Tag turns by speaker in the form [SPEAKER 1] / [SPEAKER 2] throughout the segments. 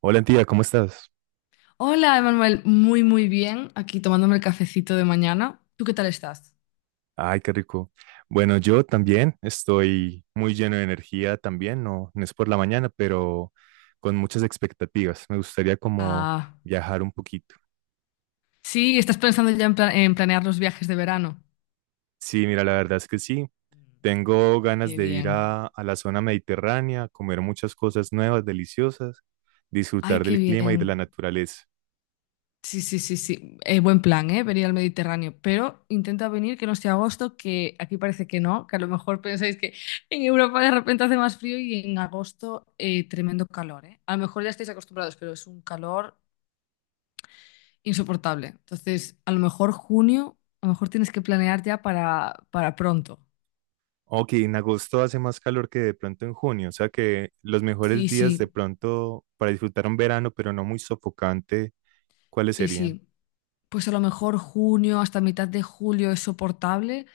[SPEAKER 1] Hola, tía, ¿cómo estás?
[SPEAKER 2] Hola, Emanuel. Muy, muy bien. Aquí tomándome el cafecito de mañana. ¿Tú qué tal estás?
[SPEAKER 1] Ay, qué rico. Bueno, yo también estoy muy lleno de energía también, no es por la mañana, pero con muchas expectativas. Me gustaría como
[SPEAKER 2] Ah,
[SPEAKER 1] viajar un poquito.
[SPEAKER 2] sí, estás pensando ya en, en planear los viajes de verano.
[SPEAKER 1] Sí, mira, la verdad es que sí. Tengo ganas
[SPEAKER 2] Qué
[SPEAKER 1] de ir
[SPEAKER 2] bien.
[SPEAKER 1] a la zona mediterránea, comer muchas cosas nuevas, deliciosas,
[SPEAKER 2] Ay,
[SPEAKER 1] disfrutar
[SPEAKER 2] qué
[SPEAKER 1] del clima y de
[SPEAKER 2] bien.
[SPEAKER 1] la naturaleza.
[SPEAKER 2] Sí, sí, sí, sí. Buen plan, ¿eh? Venir al Mediterráneo. Pero intenta venir que no sea agosto, que aquí parece que no, que a lo mejor pensáis que en Europa de repente hace más frío y en agosto tremendo calor, ¿eh? A lo mejor ya estáis acostumbrados, pero es un calor insoportable. Entonces, a lo mejor junio, a lo mejor tienes que planear ya para pronto.
[SPEAKER 1] Ok, en agosto hace más calor que de pronto en junio, o sea que los mejores
[SPEAKER 2] Sí,
[SPEAKER 1] días de
[SPEAKER 2] sí,
[SPEAKER 1] pronto para disfrutar un verano, pero no muy sofocante. ¿Cuáles
[SPEAKER 2] sí,
[SPEAKER 1] serían?
[SPEAKER 2] sí. Pues a lo mejor junio hasta mitad de julio es soportable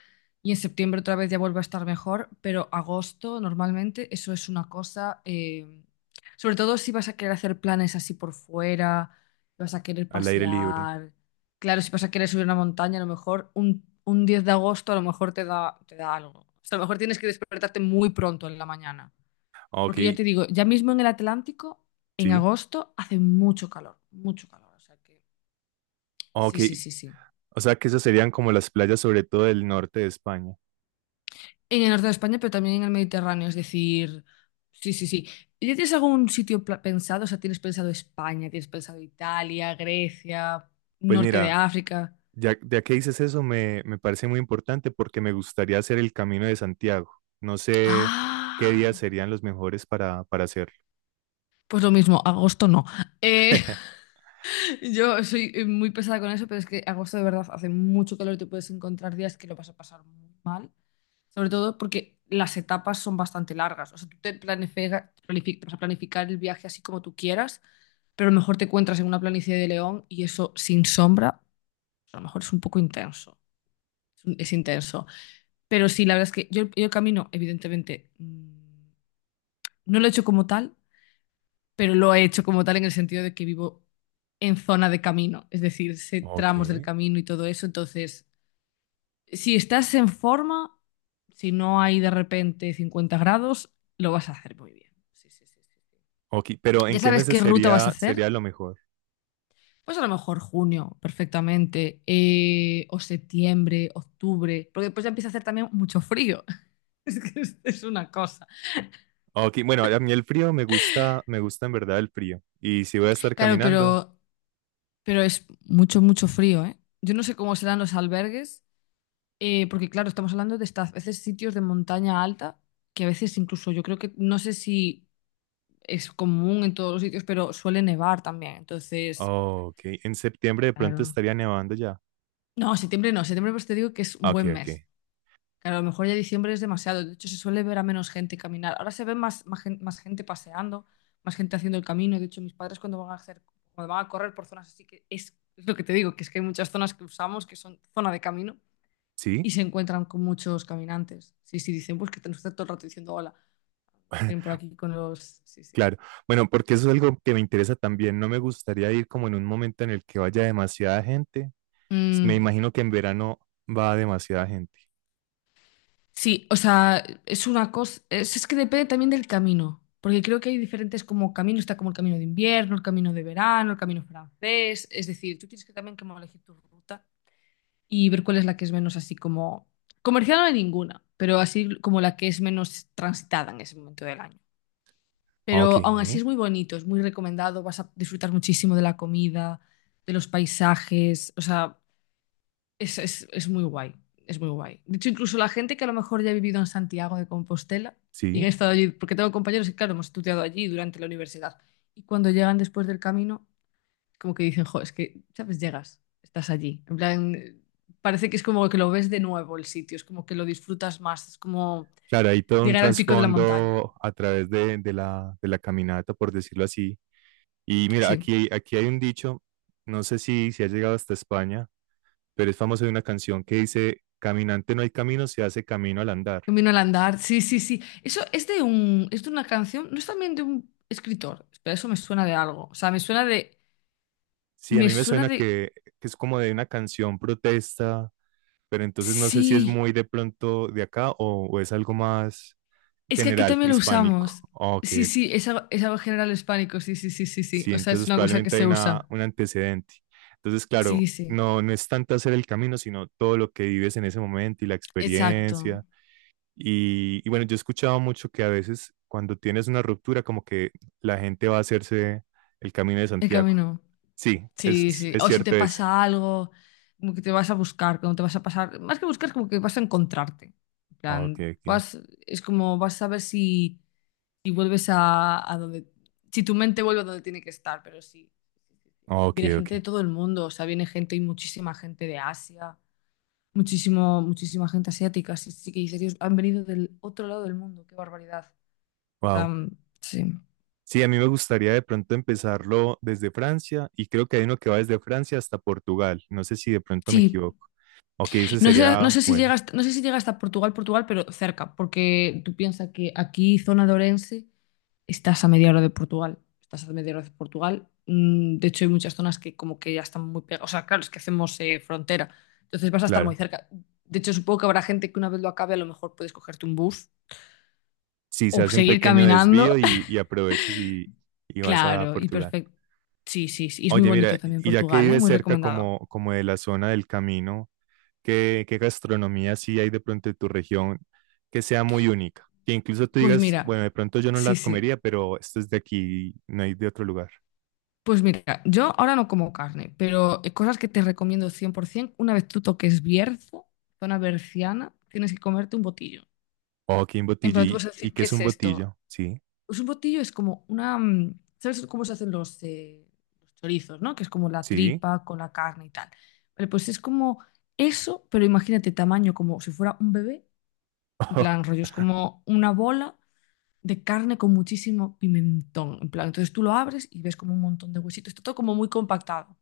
[SPEAKER 2] y en septiembre otra vez ya vuelve a estar mejor, pero agosto normalmente eso es una cosa. Sobre todo si vas a querer hacer planes así por fuera, vas a querer
[SPEAKER 1] Al aire libre.
[SPEAKER 2] pasear, claro, si vas a querer subir una montaña, a lo mejor un 10 de agosto a lo mejor te da algo. O sea, a lo mejor tienes que despertarte muy pronto en la mañana,
[SPEAKER 1] Ah, ok,
[SPEAKER 2] porque ya te digo, ya mismo en el Atlántico, en
[SPEAKER 1] sí.
[SPEAKER 2] agosto hace mucho calor, o sea que
[SPEAKER 1] Ah,
[SPEAKER 2] sí,
[SPEAKER 1] ok.
[SPEAKER 2] sí, sí, sí.
[SPEAKER 1] O sea que esas serían como las playas, sobre todo del norte de España.
[SPEAKER 2] En el norte de España, pero también en el Mediterráneo, es decir, sí, sí, sí. ¿Ya tienes algún sitio pensado? O sea, ¿tienes pensado España? ¿Tienes pensado Italia, Grecia,
[SPEAKER 1] Pues
[SPEAKER 2] norte de
[SPEAKER 1] mira,
[SPEAKER 2] África?
[SPEAKER 1] ya que dices eso, me parece muy importante porque me gustaría hacer el Camino de Santiago. No sé qué días
[SPEAKER 2] Ah,
[SPEAKER 1] serían los mejores para hacerlo.
[SPEAKER 2] pues lo mismo, agosto no. Eh, Yo soy muy pesada con eso, pero es que agosto de verdad hace mucho calor y te puedes encontrar días que lo vas a pasar muy mal. Sobre todo porque las etapas son bastante largas. O sea, tú te te vas a planificar el viaje así como tú quieras, pero a lo mejor te encuentras en una planicie de León y eso sin sombra, pues a lo mejor es un poco intenso. Es intenso. Pero sí, la verdad es que yo el camino, evidentemente, no lo he hecho como tal, pero lo he hecho como tal en el sentido de que vivo en zona de camino, es decir, sé
[SPEAKER 1] Ok.
[SPEAKER 2] tramos del camino y todo eso. Entonces, si estás en forma, si no hay de repente 50 grados, lo vas a hacer muy bien. Sí, sí, sí, sí, sí.
[SPEAKER 1] Ok, pero ¿en
[SPEAKER 2] ¿Ya
[SPEAKER 1] qué
[SPEAKER 2] sabes
[SPEAKER 1] meses
[SPEAKER 2] qué ruta vas a
[SPEAKER 1] sería,
[SPEAKER 2] hacer?
[SPEAKER 1] sería lo mejor?
[SPEAKER 2] Pues a lo mejor junio, perfectamente, o septiembre, octubre, porque después ya empieza a hacer también mucho frío. Es que es una cosa.
[SPEAKER 1] Ah, ok, bueno, a mí el frío me gusta en verdad el frío. Y si voy a estar
[SPEAKER 2] Claro,
[SPEAKER 1] caminando,
[SPEAKER 2] pero es mucho, mucho frío, ¿eh? Yo no sé cómo serán los albergues. Porque claro, estamos hablando de estas veces sitios de montaña alta, que a veces incluso yo creo que, no sé si es común en todos los sitios, pero suele nevar también.
[SPEAKER 1] ah,
[SPEAKER 2] Entonces,
[SPEAKER 1] ok, en septiembre de pronto
[SPEAKER 2] claro.
[SPEAKER 1] estaría nevando ya.
[SPEAKER 2] No, septiembre no, septiembre pues te digo que es un
[SPEAKER 1] Ah, ok,
[SPEAKER 2] buen
[SPEAKER 1] ok.
[SPEAKER 2] mes. Claro, a lo mejor ya diciembre es demasiado. De hecho, se suele ver a menos gente caminar. Ahora se ve más más gente paseando, más gente haciendo el camino. De hecho, mis padres cuando van a hacer, cuando van a correr por zonas así que es lo que te digo, que es que hay muchas zonas que usamos que son zona de camino. Y
[SPEAKER 1] ¿Sí?
[SPEAKER 2] se encuentran con muchos caminantes. Sí, sí, dicen, pues que nos está todo el rato diciendo hola, ven por aquí con los. Sí, sí.
[SPEAKER 1] Claro, bueno, porque eso es algo que me interesa también. No me gustaría ir como en un momento en el que vaya demasiada gente. Me
[SPEAKER 2] Mm,
[SPEAKER 1] imagino que en verano va demasiada gente.
[SPEAKER 2] sí, o sea, es una cosa, es que depende también del camino, porque creo que hay diferentes como caminos, está como el camino de invierno, el camino de verano, el camino francés, es decir, tú tienes que también como elegir tu ruta y ver cuál es la que es menos así como. Comercial no hay ninguna, pero así como la que es menos transitada en ese momento del año.
[SPEAKER 1] Ah, ok,
[SPEAKER 2] Pero aún así
[SPEAKER 1] ¿eh?
[SPEAKER 2] es muy bonito, es muy recomendado, vas a disfrutar muchísimo de la comida, de los paisajes, o sea, es muy guay, es muy guay. De hecho, incluso la gente que a lo mejor ya ha vivido en Santiago de Compostela y ha
[SPEAKER 1] Sí.
[SPEAKER 2] estado allí, porque tengo compañeros que, claro, hemos estudiado allí durante la universidad, y cuando llegan después del camino, como que dicen, jo, es que, ¿sabes? Llegas, estás allí. En plan, parece que es como que lo ves de nuevo el sitio, es como que lo disfrutas más, es como
[SPEAKER 1] Claro, hay todo un
[SPEAKER 2] llegar al pico de la montaña.
[SPEAKER 1] trasfondo a través de la caminata, por decirlo así. Y mira,
[SPEAKER 2] Sí.
[SPEAKER 1] aquí hay un dicho, no sé si ha llegado hasta España, pero es famoso de una canción que dice, caminante no hay camino, se hace camino al andar.
[SPEAKER 2] Camino al andar, sí, sí, sí. Eso es de una canción, no es también de un escritor. Espera, eso me suena de algo. O sea,
[SPEAKER 1] Sí, a
[SPEAKER 2] me
[SPEAKER 1] mí me
[SPEAKER 2] suena
[SPEAKER 1] suena
[SPEAKER 2] de,
[SPEAKER 1] que es como de una canción protesta, pero entonces no sé si es
[SPEAKER 2] sí.
[SPEAKER 1] muy de pronto de acá o es algo más
[SPEAKER 2] Es que aquí
[SPEAKER 1] general,
[SPEAKER 2] también lo
[SPEAKER 1] hispánico.
[SPEAKER 2] usamos.
[SPEAKER 1] Ah, ok,
[SPEAKER 2] Sí,
[SPEAKER 1] ok.
[SPEAKER 2] sí, es algo general hispánico. Sí, sí, sí, sí, sí.
[SPEAKER 1] Sí,
[SPEAKER 2] O sea, es
[SPEAKER 1] entonces
[SPEAKER 2] una cosa que
[SPEAKER 1] probablemente hay
[SPEAKER 2] se
[SPEAKER 1] una,
[SPEAKER 2] usa.
[SPEAKER 1] un antecedente. Entonces,
[SPEAKER 2] Sí,
[SPEAKER 1] claro,
[SPEAKER 2] sí.
[SPEAKER 1] no, no es tanto hacer el camino, sino todo lo que vives en ese momento y la
[SPEAKER 2] Exacto.
[SPEAKER 1] experiencia. Y bueno, yo he escuchado mucho que a veces cuando tienes una ruptura, como que la gente va a hacerse el Camino de
[SPEAKER 2] El
[SPEAKER 1] Santiago.
[SPEAKER 2] camino.
[SPEAKER 1] Sí, es,
[SPEAKER 2] Sí,
[SPEAKER 1] es
[SPEAKER 2] sí.
[SPEAKER 1] es
[SPEAKER 2] O si te
[SPEAKER 1] cierto eso.
[SPEAKER 2] pasa algo, como que te vas a buscar, como te vas a pasar, más que buscar, como que vas a encontrarte. En
[SPEAKER 1] Ok,
[SPEAKER 2] plan,
[SPEAKER 1] ok.
[SPEAKER 2] vas, es como vas a ver si y vuelves a donde, si tu mente vuelve a donde tiene que estar, pero sí.
[SPEAKER 1] Ok,
[SPEAKER 2] Viene
[SPEAKER 1] ok.
[SPEAKER 2] gente de todo el mundo, o sea, viene gente y muchísima gente de Asia, muchísima gente asiática, sí, sí que dices: "Dios, han venido del otro lado del mundo, qué barbaridad". O sea,
[SPEAKER 1] Wow.
[SPEAKER 2] sí.
[SPEAKER 1] Sí, a mí me gustaría de pronto empezarlo desde Francia y creo que hay uno que va desde Francia hasta Portugal. No sé si de pronto me
[SPEAKER 2] Sí.
[SPEAKER 1] equivoco. Ok, ese
[SPEAKER 2] No sé, no
[SPEAKER 1] sería,
[SPEAKER 2] sé si
[SPEAKER 1] bueno,
[SPEAKER 2] llega hasta, no sé si llega hasta Portugal, Portugal, pero cerca, porque tú piensas que aquí, zona de Orense, estás a media hora de Portugal. Estás a media hora de Portugal. De hecho, hay muchas zonas que como que ya están muy pegadas. O sea, claro, es que hacemos frontera. Entonces vas a estar muy
[SPEAKER 1] claro.
[SPEAKER 2] cerca. De hecho, supongo que habrá gente que una vez lo acabe, a lo mejor puedes cogerte un bus
[SPEAKER 1] Sí,
[SPEAKER 2] o
[SPEAKER 1] se hace un
[SPEAKER 2] seguir
[SPEAKER 1] pequeño
[SPEAKER 2] caminando.
[SPEAKER 1] desvío y aprovechas y vas a
[SPEAKER 2] Claro, y
[SPEAKER 1] Portugal.
[SPEAKER 2] perfecto. Sí, sí, sí. Y es muy
[SPEAKER 1] Oye,
[SPEAKER 2] bonito
[SPEAKER 1] mira,
[SPEAKER 2] también
[SPEAKER 1] y ya que
[SPEAKER 2] Portugal, ¿eh?
[SPEAKER 1] vives
[SPEAKER 2] Muy
[SPEAKER 1] cerca
[SPEAKER 2] recomendado.
[SPEAKER 1] como de la zona del camino, ¿qué, qué gastronomía sí hay de pronto en tu región que sea muy única? Que incluso tú
[SPEAKER 2] Pues
[SPEAKER 1] digas,
[SPEAKER 2] mira,
[SPEAKER 1] bueno, de pronto yo no
[SPEAKER 2] sí,
[SPEAKER 1] la
[SPEAKER 2] sí.
[SPEAKER 1] comería, pero esto es de aquí, no hay de otro lugar.
[SPEAKER 2] Pues mira, yo ahora no como carne, pero cosas que te recomiendo 100%, una vez tú toques Bierzo, zona berciana, tienes que comerte un botillo.
[SPEAKER 1] Oh, qué un
[SPEAKER 2] En
[SPEAKER 1] botillo.
[SPEAKER 2] plan, tú vas a
[SPEAKER 1] Y
[SPEAKER 2] decir,
[SPEAKER 1] qué
[SPEAKER 2] ¿qué
[SPEAKER 1] es
[SPEAKER 2] es
[SPEAKER 1] un
[SPEAKER 2] esto?
[SPEAKER 1] botillo? Sí.
[SPEAKER 2] Pues un botillo es como una. ¿Sabes cómo se hacen los chorizos, ¿no? Que es como la
[SPEAKER 1] Sí.
[SPEAKER 2] tripa con la carne y tal. Vale, pues es como eso, pero imagínate tamaño como si fuera un bebé. En plan, rollo, es como una bola de carne con muchísimo pimentón. En plan, entonces tú lo abres y ves como un montón de huesitos. Está todo como muy compactado.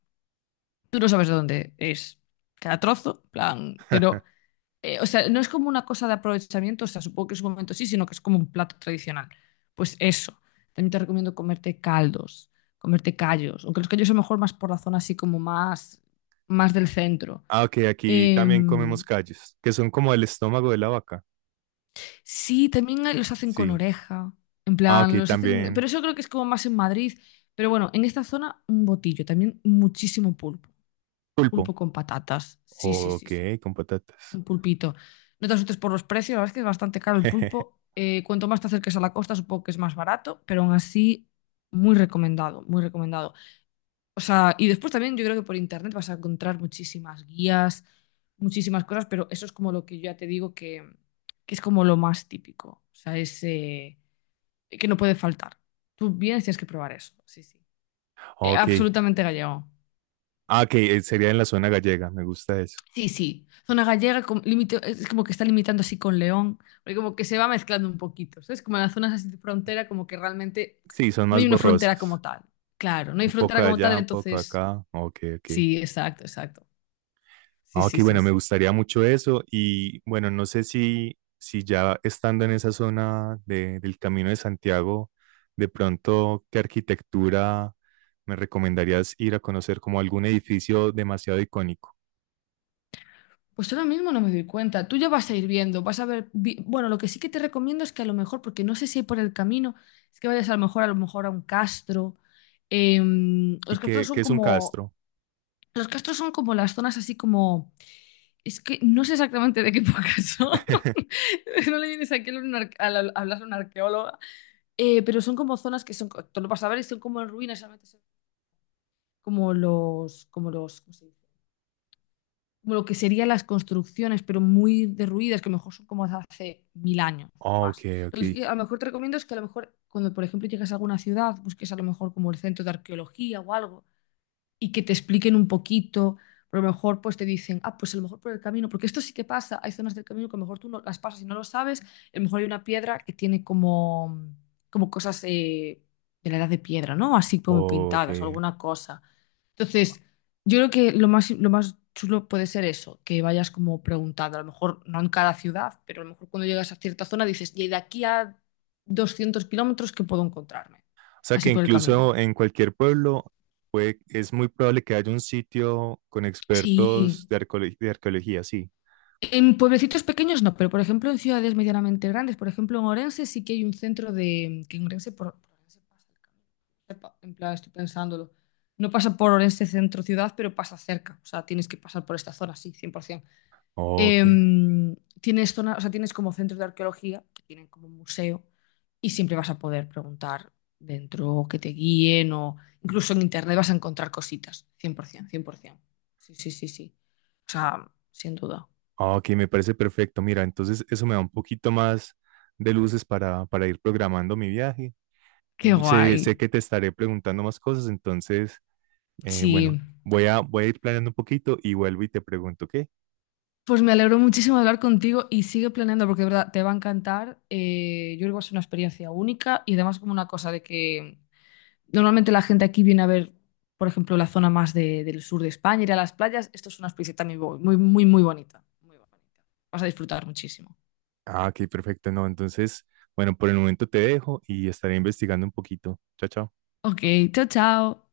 [SPEAKER 2] Tú no sabes de dónde es cada trozo, en plan, pero o sea, no es como una cosa de aprovechamiento, o sea, supongo que en su momento sí, sino que es como un plato tradicional. Pues eso. También te recomiendo comerte caldos, comerte callos, aunque los callos son mejor más por la zona así como más, más del centro.
[SPEAKER 1] Ah, ok, aquí también
[SPEAKER 2] Em,
[SPEAKER 1] comemos callos, que son como el estómago de la vaca.
[SPEAKER 2] sí, también hay- los hacen con
[SPEAKER 1] Sí.
[SPEAKER 2] oreja, en
[SPEAKER 1] Ah,
[SPEAKER 2] plan,
[SPEAKER 1] ok,
[SPEAKER 2] los hacen, pero
[SPEAKER 1] también
[SPEAKER 2] eso creo que es como más en Madrid. Pero bueno, en esta zona un botillo, también muchísimo pulpo, pulpo
[SPEAKER 1] pulpo.
[SPEAKER 2] con patatas. Sí, sí, sí,
[SPEAKER 1] Ok,
[SPEAKER 2] sí.
[SPEAKER 1] con patatas.
[SPEAKER 2] Un pulpito. No te asustes por los precios, la verdad es que es bastante caro el pulpo. Cuanto más te acerques a la costa, supongo que es más barato, pero aún así, muy recomendado, muy recomendado. O sea, y después también yo creo que por internet vas a encontrar muchísimas guías, muchísimas cosas, pero eso es como lo que yo ya te digo que es como lo más típico. O sea, es que no puede faltar. Tú vienes, tienes que probar eso. Sí, sí.
[SPEAKER 1] Ok.
[SPEAKER 2] Absolutamente gallego.
[SPEAKER 1] Ah, ok, sería en la zona gallega, me gusta eso.
[SPEAKER 2] Sí, sí. Zona gallega es como que está limitando así con León, porque como que se va mezclando un poquito, ¿sabes? Como en las zonas así de frontera, como que realmente
[SPEAKER 1] Sí, son
[SPEAKER 2] no hay
[SPEAKER 1] más
[SPEAKER 2] una frontera como
[SPEAKER 1] borrosas.
[SPEAKER 2] tal. Claro, no hay
[SPEAKER 1] Un poco
[SPEAKER 2] frontera
[SPEAKER 1] de
[SPEAKER 2] como tal,
[SPEAKER 1] allá, un poco de
[SPEAKER 2] entonces
[SPEAKER 1] acá. Ok, ok.
[SPEAKER 2] sí, exacto, exacto. Sí,
[SPEAKER 1] Ah, ok,
[SPEAKER 2] sí, sí,
[SPEAKER 1] bueno, me
[SPEAKER 2] sí.
[SPEAKER 1] gustaría mucho eso y bueno, no sé si, si ya estando en esa zona del Camino de Santiago, de pronto, ¿qué arquitectura me recomendarías ir a conocer como algún edificio demasiado icónico?
[SPEAKER 2] Pues ahora mismo no me doy cuenta. Tú ya vas a ir viendo, vas a ver. Bueno, lo que sí que te recomiendo es que a lo mejor, porque no sé si hay por el camino, es que vayas a lo mejor a lo mejor a un castro. Em,
[SPEAKER 1] ¿Y
[SPEAKER 2] los castros
[SPEAKER 1] qué,
[SPEAKER 2] son
[SPEAKER 1] qué es un
[SPEAKER 2] como,
[SPEAKER 1] castro?
[SPEAKER 2] los castros son como las zonas así como. Es que no sé exactamente de qué época son. No le vienes aquí a un ar- a la- hablar a una arqueóloga. Pero son como zonas que son, tú lo vas a ver y son como en ruinas, solamente son como ¿cómo se dice? Como lo que serían las construcciones, pero muy derruidas, que a lo mejor son como de hace 1000 años
[SPEAKER 1] Ah, ok,
[SPEAKER 2] más. Lo
[SPEAKER 1] ok,
[SPEAKER 2] que a lo mejor te recomiendo es que a lo mejor cuando, por ejemplo, llegas a alguna ciudad, busques a lo mejor como el centro de arqueología o algo y que te expliquen un poquito. Pero a lo mejor pues te dicen, ah, pues a lo mejor por el camino, porque esto sí que pasa, hay zonas del camino que a lo mejor tú no las pasas y no lo sabes, a lo mejor hay una piedra que tiene como, como cosas de la edad de piedra, ¿no? Así como
[SPEAKER 1] ok.
[SPEAKER 2] pintadas o alguna cosa. Entonces, yo creo que lo más chulo puede ser eso, que vayas como preguntando, a lo mejor no en cada ciudad, pero a lo mejor cuando llegas a cierta zona dices, y de aquí a 200 kilómetros, ¿qué puedo encontrarme?
[SPEAKER 1] O sea
[SPEAKER 2] Así
[SPEAKER 1] que
[SPEAKER 2] por el camino.
[SPEAKER 1] incluso en cualquier pueblo es muy probable que haya un sitio con
[SPEAKER 2] Sí.
[SPEAKER 1] expertos de de arqueología, sí.
[SPEAKER 2] En pueblecitos pequeños no, pero por ejemplo en ciudades medianamente grandes, por ejemplo en Orense sí que hay un centro de... que en Orense por Orense pasa el camino. Epa. En plan, estoy pensándolo. No pasa por Orense centro ciudad, pero pasa cerca. O sea, tienes que pasar por esta zona, sí, 100%.
[SPEAKER 1] Ok.
[SPEAKER 2] Tienes zona, o sea, tienes como centros de arqueología, que tienen como un museo, y siempre vas a poder preguntar dentro, o que te guíen, o incluso en internet vas a encontrar cositas, por ciento, cien por 100%. Sí, sí, sí, sí. O sea, sin duda.
[SPEAKER 1] Ah, ok, me parece perfecto. Mira, entonces eso me da un poquito más de luces para ir programando mi viaje.
[SPEAKER 2] Qué
[SPEAKER 1] Sé
[SPEAKER 2] guay.
[SPEAKER 1] que te estaré preguntando más cosas, entonces, bueno,
[SPEAKER 2] Sí.
[SPEAKER 1] voy a ir planeando un poquito y vuelvo y te pregunto, ¿qué?
[SPEAKER 2] Pues me alegro muchísimo de hablar contigo y sigue planeando porque de verdad te va a encantar. Yo creo que va a ser una experiencia única y además como una cosa de que normalmente la gente aquí viene a ver, por ejemplo, la zona más del sur de España, ir a las playas. Esto es una experiencia también muy, muy, muy, muy bonita. Muy bonita. Vas a disfrutar muchísimo.
[SPEAKER 1] Ah, ok, perfecto. No, entonces, bueno, por el momento te dejo y estaré investigando un poquito. Chao, chao.
[SPEAKER 2] Ok, chao, chao.